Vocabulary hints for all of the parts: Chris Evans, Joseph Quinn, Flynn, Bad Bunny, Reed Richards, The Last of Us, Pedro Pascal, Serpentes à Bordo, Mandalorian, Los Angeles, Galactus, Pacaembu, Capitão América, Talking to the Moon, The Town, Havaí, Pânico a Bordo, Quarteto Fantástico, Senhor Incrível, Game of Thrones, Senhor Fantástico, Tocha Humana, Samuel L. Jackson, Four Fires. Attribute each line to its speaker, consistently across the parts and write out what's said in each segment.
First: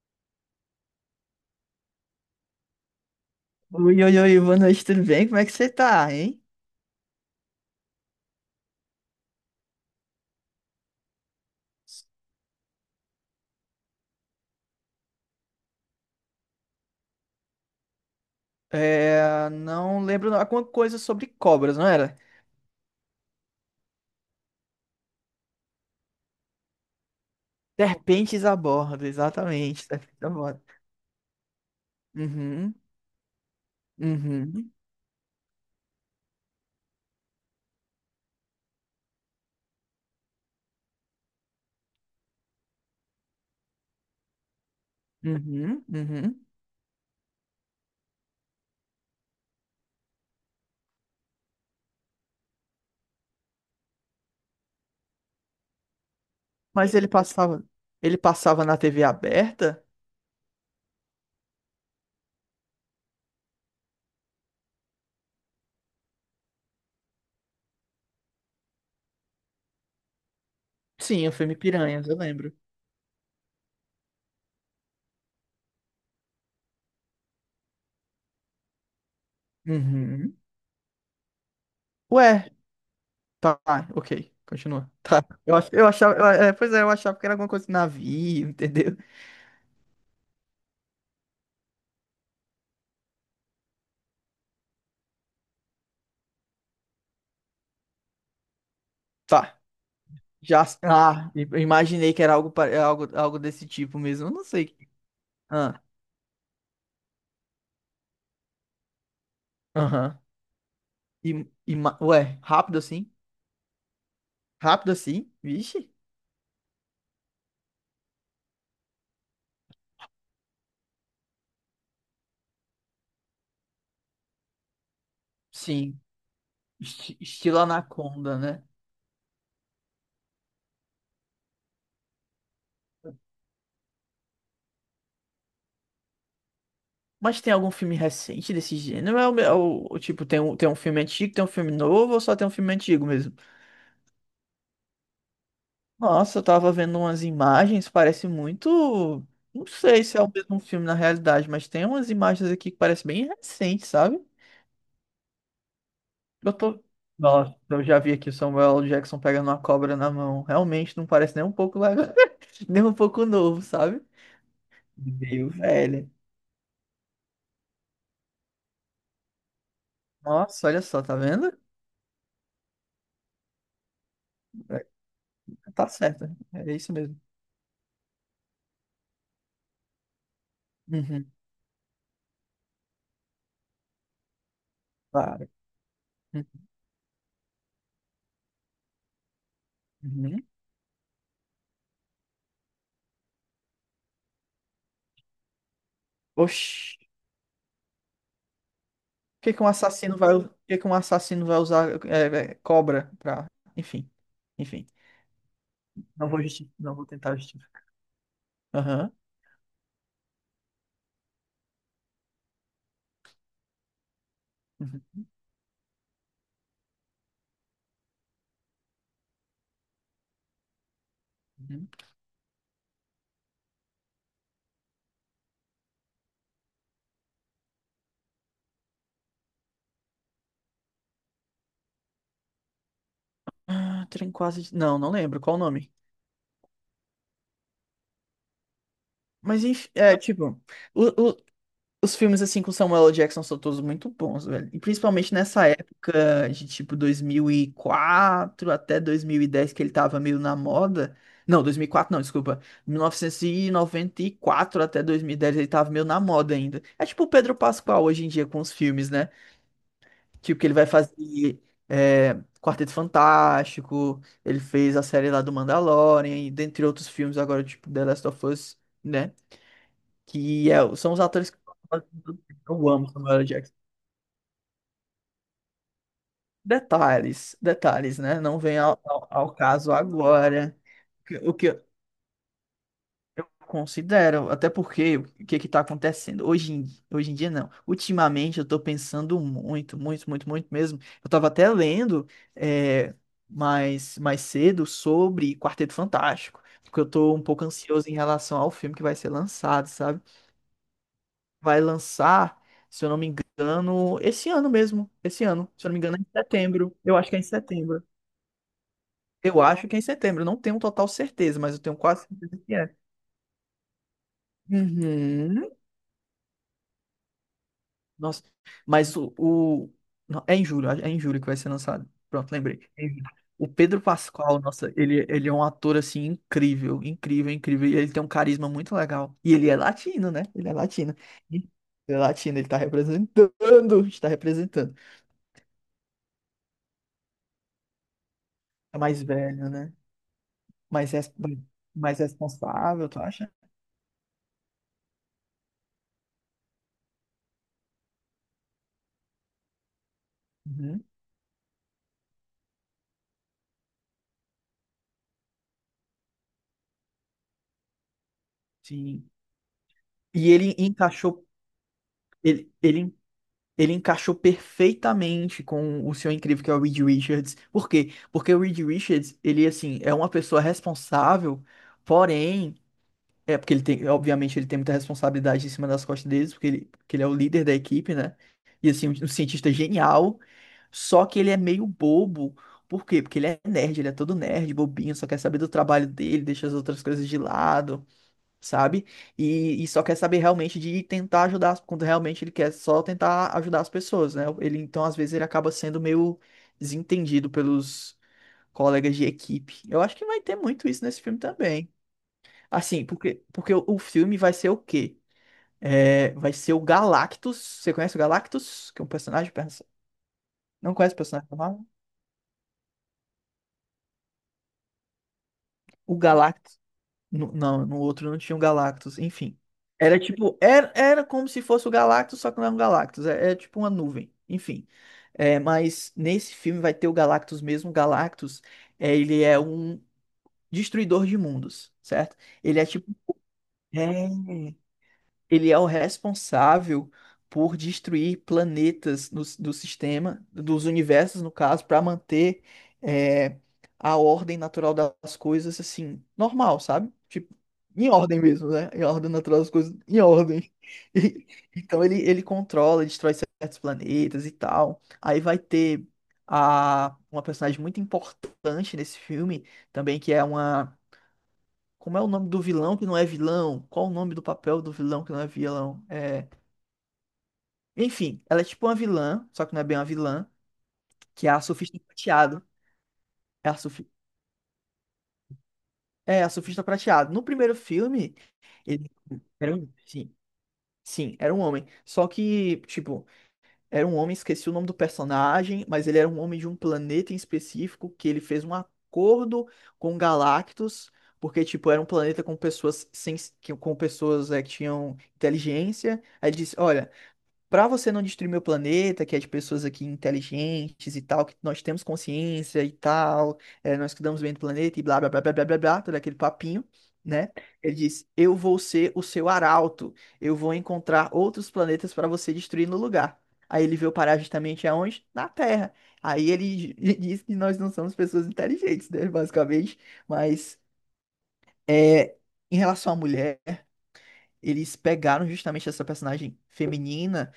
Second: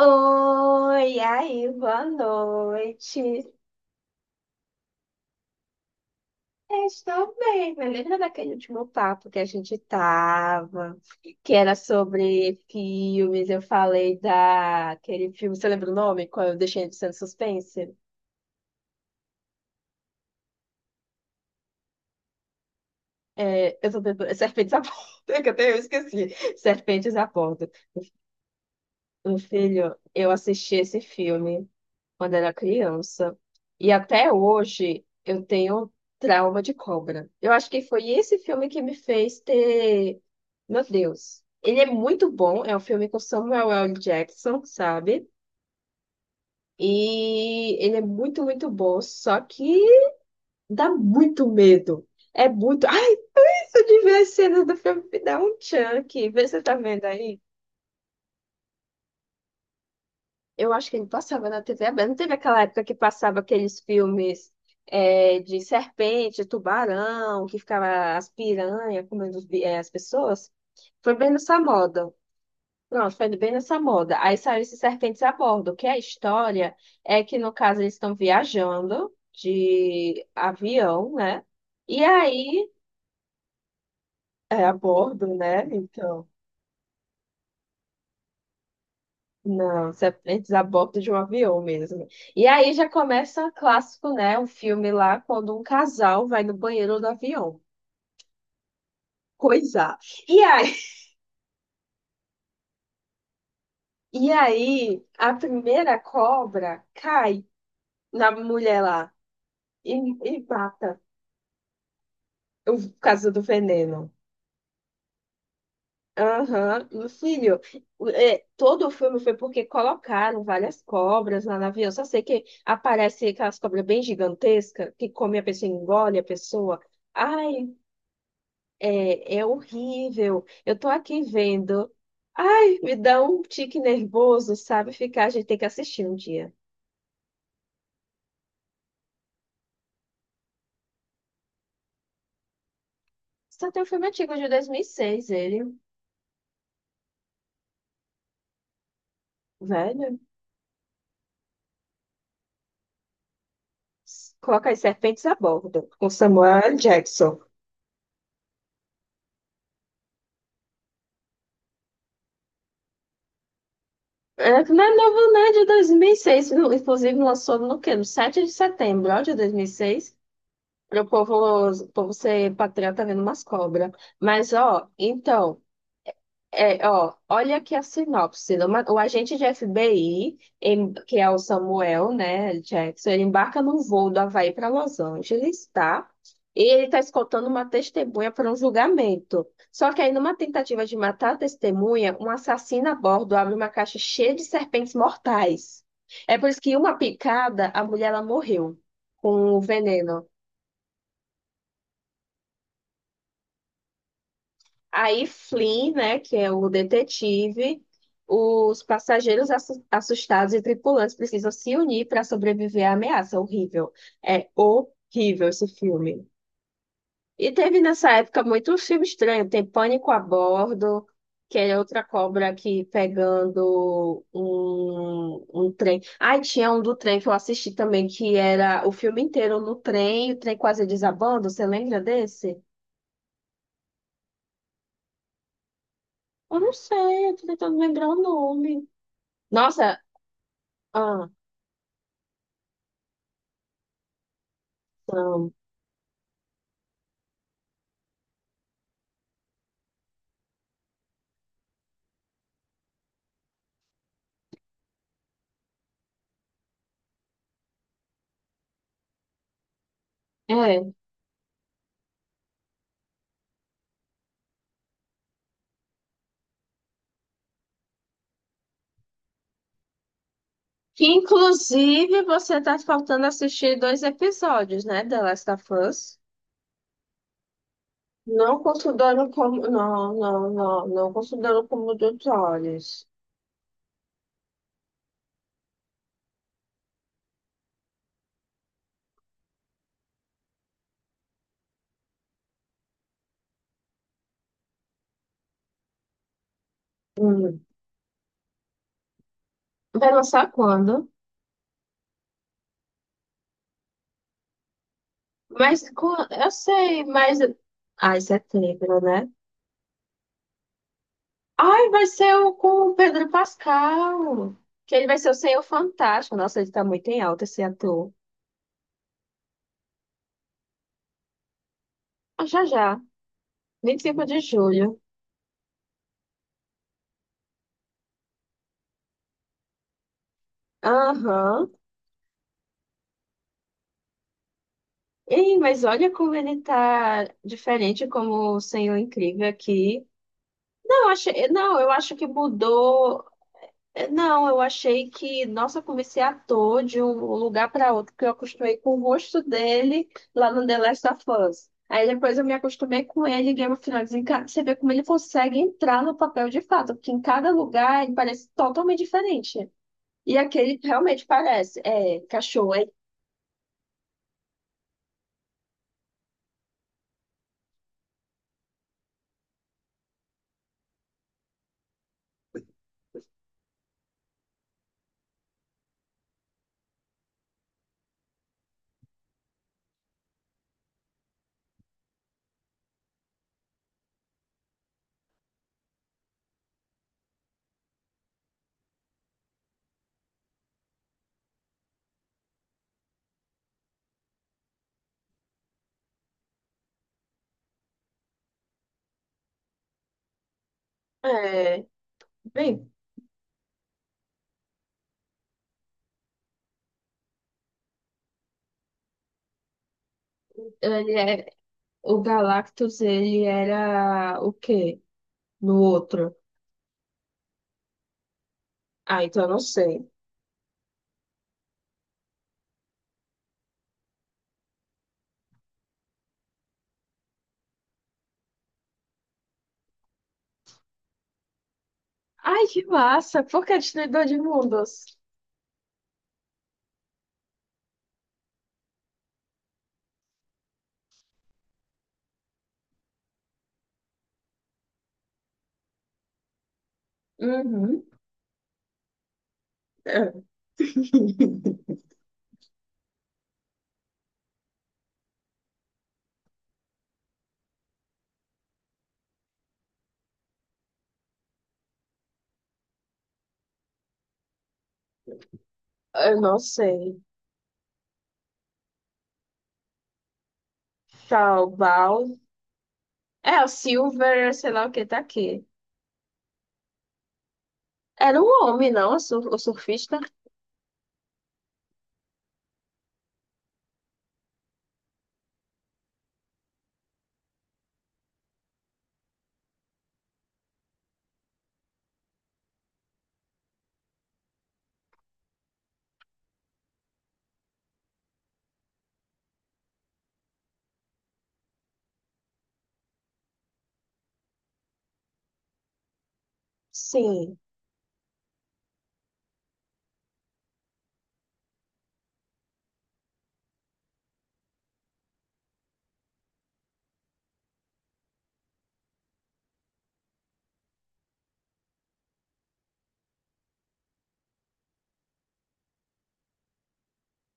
Speaker 1: Oi, aí, boa noite.
Speaker 2: Oi, boa noite, tudo bem? Como é que você tá, hein?
Speaker 1: Eu estou bem, mas lembra daquele último papo que a gente tava, que era sobre filmes? Eu falei daquele filme, você lembra o nome? Qual eu deixei de ser suspense?
Speaker 2: Não lembro não, alguma coisa sobre cobras, não era?
Speaker 1: É, Serpentes à Bordo, que até eu esqueci. Serpentes à Bordo.
Speaker 2: Serpentes a bordo,
Speaker 1: Meu
Speaker 2: exatamente,
Speaker 1: filho,
Speaker 2: serpentes a
Speaker 1: eu
Speaker 2: bordo.
Speaker 1: assisti esse filme quando era
Speaker 2: Uhum,
Speaker 1: criança. E até
Speaker 2: uhum,
Speaker 1: hoje eu tenho trauma de cobra. Eu acho que foi esse filme que me fez ter. Meu Deus. Ele é muito bom. É um filme com Samuel L. Jackson, sabe?
Speaker 2: uhum.
Speaker 1: E ele é muito, muito bom. Só que dá muito medo. É muito. Ai, se eu tiver a cena do filme, me dá um chunk. Vê se você tá
Speaker 2: Mas
Speaker 1: vendo aí.
Speaker 2: ele passava na TV aberta?
Speaker 1: Eu acho que ele passava na TV aberta. Não teve aquela época que passava aqueles filmes é, de serpente, tubarão, que ficava as piranhas comendo as pessoas? Foi
Speaker 2: Sim,
Speaker 1: bem
Speaker 2: o filme
Speaker 1: nessa
Speaker 2: Piranhas,
Speaker 1: moda.
Speaker 2: eu lembro.
Speaker 1: Pronto, foi bem nessa moda. Aí saiu esses serpentes a bordo, que a história é que, no caso, eles estão viajando de
Speaker 2: Uhum.
Speaker 1: avião, né? E
Speaker 2: Ué,
Speaker 1: aí,
Speaker 2: tá, ok,
Speaker 1: é a
Speaker 2: continua. Tá,
Speaker 1: bordo, né?
Speaker 2: eu achava,
Speaker 1: Então.
Speaker 2: eu achava que era alguma coisa de navio, entendeu?
Speaker 1: Não, você aprende a bordo de um avião mesmo. E aí já começa o clássico, né? Um filme lá quando um casal vai no banheiro do avião.
Speaker 2: Tá.
Speaker 1: Coisa. E
Speaker 2: Já,
Speaker 1: aí,
Speaker 2: ah, imaginei que era algo, algo desse tipo mesmo. Eu
Speaker 1: e
Speaker 2: não sei.
Speaker 1: aí a
Speaker 2: Ah,
Speaker 1: primeira cobra cai na mulher lá e,
Speaker 2: aham.
Speaker 1: e mata
Speaker 2: E, ué, rápido
Speaker 1: o
Speaker 2: assim?
Speaker 1: caso do veneno.
Speaker 2: Rápido assim? Vixe.
Speaker 1: Aham, meu filho. É, todo o filme foi porque colocaram várias cobras lá no avião. Só sei que aparece aquelas cobras bem gigantescas que come a pessoa, e
Speaker 2: Sim.
Speaker 1: engole a pessoa.
Speaker 2: Estilo
Speaker 1: Ai,
Speaker 2: Anaconda, né?
Speaker 1: é horrível. Eu tô aqui vendo. Ai, me dá um tique nervoso, sabe? Ficar, a gente tem que assistir um dia.
Speaker 2: Mas tem algum filme recente desse gênero? É o tipo, tem um filme antigo, tem um filme novo ou só tem um filme antigo mesmo?
Speaker 1: Só tem um filme antigo de 2006, ele,
Speaker 2: Nossa, eu tava vendo umas imagens, parece muito. Não sei se
Speaker 1: velho.
Speaker 2: é o mesmo filme na realidade, mas tem umas imagens aqui que parece bem recente, sabe?
Speaker 1: Coloca as serpentes a bordo, com
Speaker 2: Eu
Speaker 1: Samuel L.
Speaker 2: tô.
Speaker 1: Jackson.
Speaker 2: Nossa, eu já vi aqui o Samuel Jackson pegando uma cobra na mão. Realmente não parece nem um pouco legal, nem um pouco novo, sabe?
Speaker 1: É, não é novo,
Speaker 2: Meio
Speaker 1: né? De
Speaker 2: velho.
Speaker 1: 2006. Inclusive, lançou no quê? No 7 de setembro, ó, de 2006.
Speaker 2: Nossa, olha
Speaker 1: Para
Speaker 2: só,
Speaker 1: o
Speaker 2: tá
Speaker 1: povo,
Speaker 2: vendo?
Speaker 1: o povo ser patriota vendo umas cobras. Mas,
Speaker 2: É,
Speaker 1: ó, então.
Speaker 2: tá certo, é
Speaker 1: É,
Speaker 2: isso
Speaker 1: ó,
Speaker 2: mesmo.
Speaker 1: olha aqui a sinopse. O agente de FBI, que é
Speaker 2: Uhum,
Speaker 1: o Samuel, né, Jackson, ele embarca num voo do Havaí para Los
Speaker 2: claro.
Speaker 1: Angeles, tá? E ele está escoltando uma testemunha para um julgamento. Só que aí, numa
Speaker 2: Uhum.
Speaker 1: tentativa de matar a testemunha, um assassino a bordo abre uma caixa cheia de serpentes mortais. É por isso que, em uma
Speaker 2: Oxi,
Speaker 1: picada, a mulher ela morreu com o veneno.
Speaker 2: por que que um assassino vai usar cobra pra. Enfim, enfim.
Speaker 1: Aí Flynn, né, que é o
Speaker 2: Não vou tentar
Speaker 1: detetive,
Speaker 2: justificar.
Speaker 1: os
Speaker 2: Aham.
Speaker 1: passageiros assustados e tripulantes precisam se unir para sobreviver à ameaça. Horrível. É
Speaker 2: Uhum.
Speaker 1: horrível esse filme. E teve nessa época muito filme estranho. Tem Pânico a Bordo, que é
Speaker 2: Uhum.
Speaker 1: outra cobra aqui pegando um trem. Ai, tinha um do trem que eu assisti também, que era o filme inteiro no trem, o trem quase desabando. Você lembra desse?
Speaker 2: Ah, trem quase. Não, não lembro qual o nome.
Speaker 1: Eu não sei, eu tô tentando lembrar o nome.
Speaker 2: Mas enfim,
Speaker 1: Nossa,
Speaker 2: é tipo.
Speaker 1: ah,
Speaker 2: O, os filmes, assim, com Samuel L. Jackson são todos muito bons, velho. E principalmente
Speaker 1: não.
Speaker 2: nessa época de, tipo, 2004 até 2010, que ele tava meio na moda. Não, 2004 não, desculpa. 1994 até 2010 ele tava meio na moda ainda. É tipo o Pedro Pascal hoje em dia com os filmes, né? Tipo, que ele vai
Speaker 1: É.
Speaker 2: fazer é, Quarteto Fantástico, ele fez a série lá do Mandalorian, e dentre outros filmes agora, tipo, The Last of Us, né?
Speaker 1: Que
Speaker 2: São os atores que
Speaker 1: inclusive você tá
Speaker 2: eu amo
Speaker 1: faltando
Speaker 2: Samuel L. Jackson.
Speaker 1: assistir dois episódios, né, The Last of Us?
Speaker 2: Detalhes, detalhes, né? Não
Speaker 1: Não
Speaker 2: vem
Speaker 1: considerando
Speaker 2: ao
Speaker 1: como.
Speaker 2: caso
Speaker 1: Não, não,
Speaker 2: agora.
Speaker 1: não, não
Speaker 2: O que
Speaker 1: considerando como dos olhos.
Speaker 2: eu considero, até porque o que é que tá acontecendo? Hoje em dia, não. Ultimamente, eu tô pensando muito, muito, muito, muito mesmo. Eu tava até lendo é, mais cedo sobre Quarteto Fantástico, porque eu tô um
Speaker 1: Hum.
Speaker 2: pouco ansioso em relação ao filme que vai ser lançado,
Speaker 1: Vai
Speaker 2: sabe?
Speaker 1: lançar quando?
Speaker 2: Vai lançar, se eu não me engano, esse ano mesmo. Esse ano, se
Speaker 1: Mas
Speaker 2: eu não me engano, é em
Speaker 1: eu
Speaker 2: setembro.
Speaker 1: sei,
Speaker 2: Eu acho que
Speaker 1: mas.
Speaker 2: é em setembro.
Speaker 1: Ai, setembro, né?
Speaker 2: Eu não tenho total certeza, mas eu
Speaker 1: Ai,
Speaker 2: tenho
Speaker 1: vai
Speaker 2: quase
Speaker 1: ser o
Speaker 2: certeza que
Speaker 1: com o
Speaker 2: é.
Speaker 1: Pedro Pascal. Que ele vai ser o Senhor
Speaker 2: Uhum.
Speaker 1: Fantástico. Nossa, ele tá muito em alta esse ator.
Speaker 2: Nossa, mas não, é em julho que vai ser lançado.
Speaker 1: Ah,
Speaker 2: Pronto,
Speaker 1: já
Speaker 2: lembrei.
Speaker 1: já.
Speaker 2: É em julho. O Pedro
Speaker 1: 25 de
Speaker 2: Pascal, nossa,
Speaker 1: julho.
Speaker 2: ele é um ator assim incrível, incrível, incrível. E ele tem um carisma muito legal. E ele é latino, né? Ele é latino. Ele
Speaker 1: Aham.
Speaker 2: é latino, ele tá representando, está representando.
Speaker 1: Ei, mas olha como ele tá diferente como o Senhor
Speaker 2: É mais
Speaker 1: Incrível
Speaker 2: velho, né?
Speaker 1: aqui. Não, eu
Speaker 2: mais, res-
Speaker 1: achei, não, eu acho
Speaker 2: mais
Speaker 1: que
Speaker 2: responsável, tu
Speaker 1: mudou.
Speaker 2: acha?
Speaker 1: É, não, eu achei que, nossa, eu comecei a ator de um lugar para outro, porque eu acostumei com o rosto dele lá no The
Speaker 2: Uhum,
Speaker 1: Last of Us. Aí depois eu me acostumei com ele em Game of Thrones. Você vê como ele consegue entrar no papel de fato, porque em cada lugar ele parece totalmente
Speaker 2: sim.
Speaker 1: diferente. E
Speaker 2: E ele
Speaker 1: aquele realmente
Speaker 2: encaixou,
Speaker 1: parece, é,
Speaker 2: ele,
Speaker 1: cachorro, é,
Speaker 2: ele, ele encaixou perfeitamente com o seu incrível que é o Reed Richards. Por quê? Porque o Reed Richards, ele assim, é uma pessoa responsável, porém é, porque ele tem, obviamente, ele tem muita responsabilidade em cima das costas deles, porque ele é o líder da equipe, né? E assim, um cientista genial, só que ele é meio bobo. Por quê? Porque ele é nerd, ele é todo nerd, bobinho, só quer saber do trabalho dele, deixa as outras coisas de lado, sabe? E só quer saber realmente de tentar ajudar, quando realmente ele quer só tentar ajudar as pessoas, né? Ele, então, às vezes, ele acaba sendo meio desentendido pelos colegas de equipe. Eu acho que vai ter muito isso nesse filme
Speaker 1: é,
Speaker 2: também.
Speaker 1: bem.
Speaker 2: Assim, porque o filme vai ser o quê? É, vai ser o Galactus. Você conhece o Galactus? Que é um personagem. Não conhece o personagem normal?
Speaker 1: O Galactus, ele era o quê? No
Speaker 2: O
Speaker 1: outro?
Speaker 2: Galactus. Não, no outro não tinha o Galactus.
Speaker 1: Ah, então eu não
Speaker 2: Enfim.
Speaker 1: sei.
Speaker 2: Era tipo. Era como se fosse o Galactus, só que não é um Galactus. É, é tipo uma nuvem. Enfim. É, mas nesse filme vai ter o Galactus mesmo. O Galactus, é, ele é um destruidor de mundos, certo?
Speaker 1: Ai,
Speaker 2: Ele
Speaker 1: que
Speaker 2: é tipo.
Speaker 1: massa! Por que destruidor
Speaker 2: É.
Speaker 1: de mundos?
Speaker 2: Ele é o responsável por destruir planetas no, do sistema, dos universos, no caso, para manter é, a ordem natural das coisas, assim, normal, sabe? Tipo,
Speaker 1: Uhum.
Speaker 2: em ordem mesmo, né? Em ordem natural das coisas, em
Speaker 1: É,
Speaker 2: ordem. E- então ele controla, destrói certos planetas e tal. Aí vai ter uma personagem muito importante nesse filme também, que é uma como é o nome do vilão que não é vilão? Qual o nome do papel do vilão que não é vilão?
Speaker 1: eu
Speaker 2: É...
Speaker 1: não sei.
Speaker 2: Enfim, ela é tipo uma vilã, só que não é bem uma vilã, que é
Speaker 1: Tá,
Speaker 2: a
Speaker 1: o
Speaker 2: surfista
Speaker 1: Baal.
Speaker 2: prateado.
Speaker 1: É, o
Speaker 2: É a, surfi...
Speaker 1: Silver, sei lá o que tá aqui.
Speaker 2: é a surfista prateado. No primeiro filme,
Speaker 1: Era um homem,
Speaker 2: ele
Speaker 1: não? O
Speaker 2: era um...
Speaker 1: surfista?
Speaker 2: Sim, sim, era um homem. Só que, tipo, era um homem, esqueci o nome do personagem, mas ele era um homem de um planeta em específico que ele fez um acordo com Galactus. Porque, tipo, era um planeta com pessoas sem, que com pessoas é, que tinham inteligência. Aí ele disse, olha, para você não destruir meu planeta, que é de pessoas aqui inteligentes e tal, que nós temos consciência e tal, é, nós cuidamos bem do planeta e blá blá blá blá blá blá, blá, todo aquele papinho, né?
Speaker 1: Sim.
Speaker 2: Ele diz: eu vou ser o seu arauto, eu vou encontrar outros planetas para você destruir no lugar. Aí ele veio parar justamente aonde? Na Terra. Aí ele diz que nós não somos pessoas inteligentes, né? Basicamente. Mas é, em relação à mulher, eles pegaram justamente essa personagem feminina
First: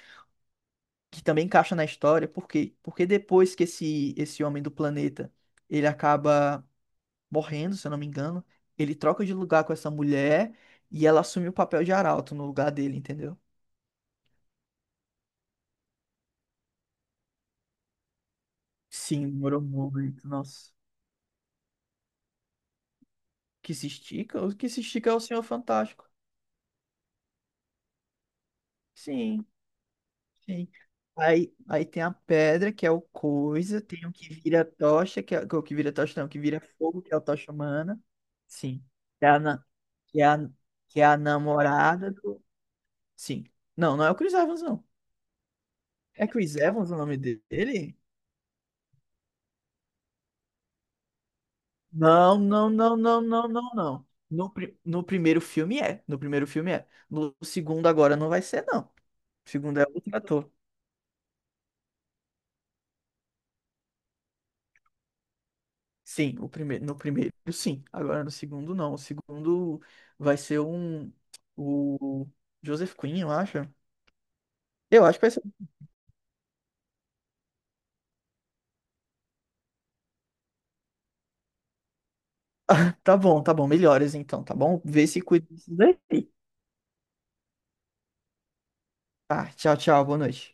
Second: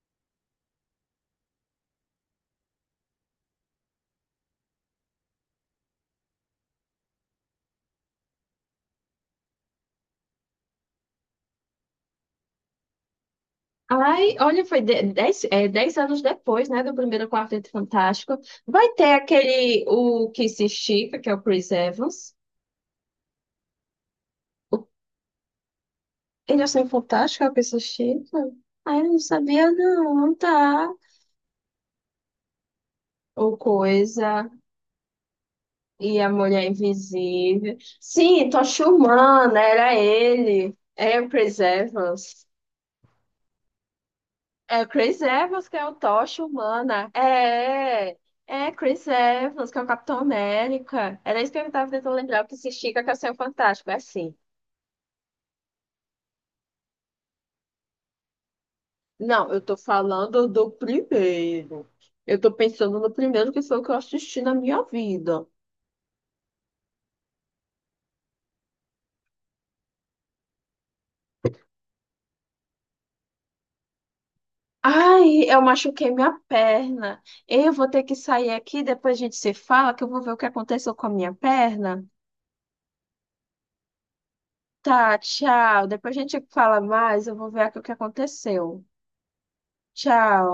Speaker 2: que também encaixa na história, por quê? Porque depois que esse homem do planeta, ele acaba morrendo, se eu não me engano, ele troca de lugar com essa mulher e ela assume o papel de arauto no lugar dele, entendeu?
Speaker 1: Ai, olha, foi dez anos depois, né, do primeiro Quarteto Fantástico. Vai ter
Speaker 2: Sim, demorou
Speaker 1: aquele,
Speaker 2: muito,
Speaker 1: o que se
Speaker 2: nossa.
Speaker 1: estica, que é o Chris Evans.
Speaker 2: Que se estica? O que se estica é o Senhor Fantástico.
Speaker 1: Ele achou fantástico, a pessoa chique. Ah, eu não
Speaker 2: Sim,
Speaker 1: sabia, não,
Speaker 2: sim.
Speaker 1: tá?
Speaker 2: Aí tem a pedra, que é o
Speaker 1: Ou
Speaker 2: coisa, tem o que
Speaker 1: coisa.
Speaker 2: vira tocha, que é o que vira
Speaker 1: E
Speaker 2: tocha, não,
Speaker 1: a
Speaker 2: o que vira
Speaker 1: mulher
Speaker 2: fogo, que é o tocha
Speaker 1: invisível.
Speaker 2: humana.
Speaker 1: Sim,
Speaker 2: Sim.
Speaker 1: Tocha
Speaker 2: Que é a,
Speaker 1: Humana,
Speaker 2: na-
Speaker 1: era
Speaker 2: que é
Speaker 1: ele.
Speaker 2: que é a
Speaker 1: É o Chris
Speaker 2: namorada do.
Speaker 1: Evans.
Speaker 2: Sim. Não, não é o Chris Evans,
Speaker 1: É
Speaker 2: não.
Speaker 1: o Chris Evans que é o
Speaker 2: É
Speaker 1: Tocha
Speaker 2: Chris Evans o
Speaker 1: Humana.
Speaker 2: nome dele?
Speaker 1: É Chris Evans, que é o Capitão América. Era isso que eu tava tentando lembrar, que se estica que é o Fantástico. É
Speaker 2: Não.
Speaker 1: assim.
Speaker 2: No primeiro filme é. No primeiro filme é. No segundo agora não vai ser, não. O
Speaker 1: Não, eu tô
Speaker 2: segundo é outro
Speaker 1: falando
Speaker 2: ator.
Speaker 1: do primeiro. Eu tô pensando no primeiro que foi o que eu assisti na minha vida.
Speaker 2: Sim, o primeiro, no primeiro sim. Agora no segundo não. O segundo vai ser um. O Joseph Quinn, eu acho. Eu acho que vai ser.
Speaker 1: Ai, eu machuquei minha perna. Eu vou ter que sair aqui, depois a gente se fala, que eu vou ver o que aconteceu com a minha perna.
Speaker 2: Tá bom, tá bom. Melhoras então, tá bom? Vê
Speaker 1: Tá,
Speaker 2: se cuida disso
Speaker 1: tchau.
Speaker 2: daí.
Speaker 1: Depois a gente fala mais, eu vou ver aqui o que aconteceu.
Speaker 2: Tá, tchau, tchau. Boa
Speaker 1: Tchau.
Speaker 2: noite.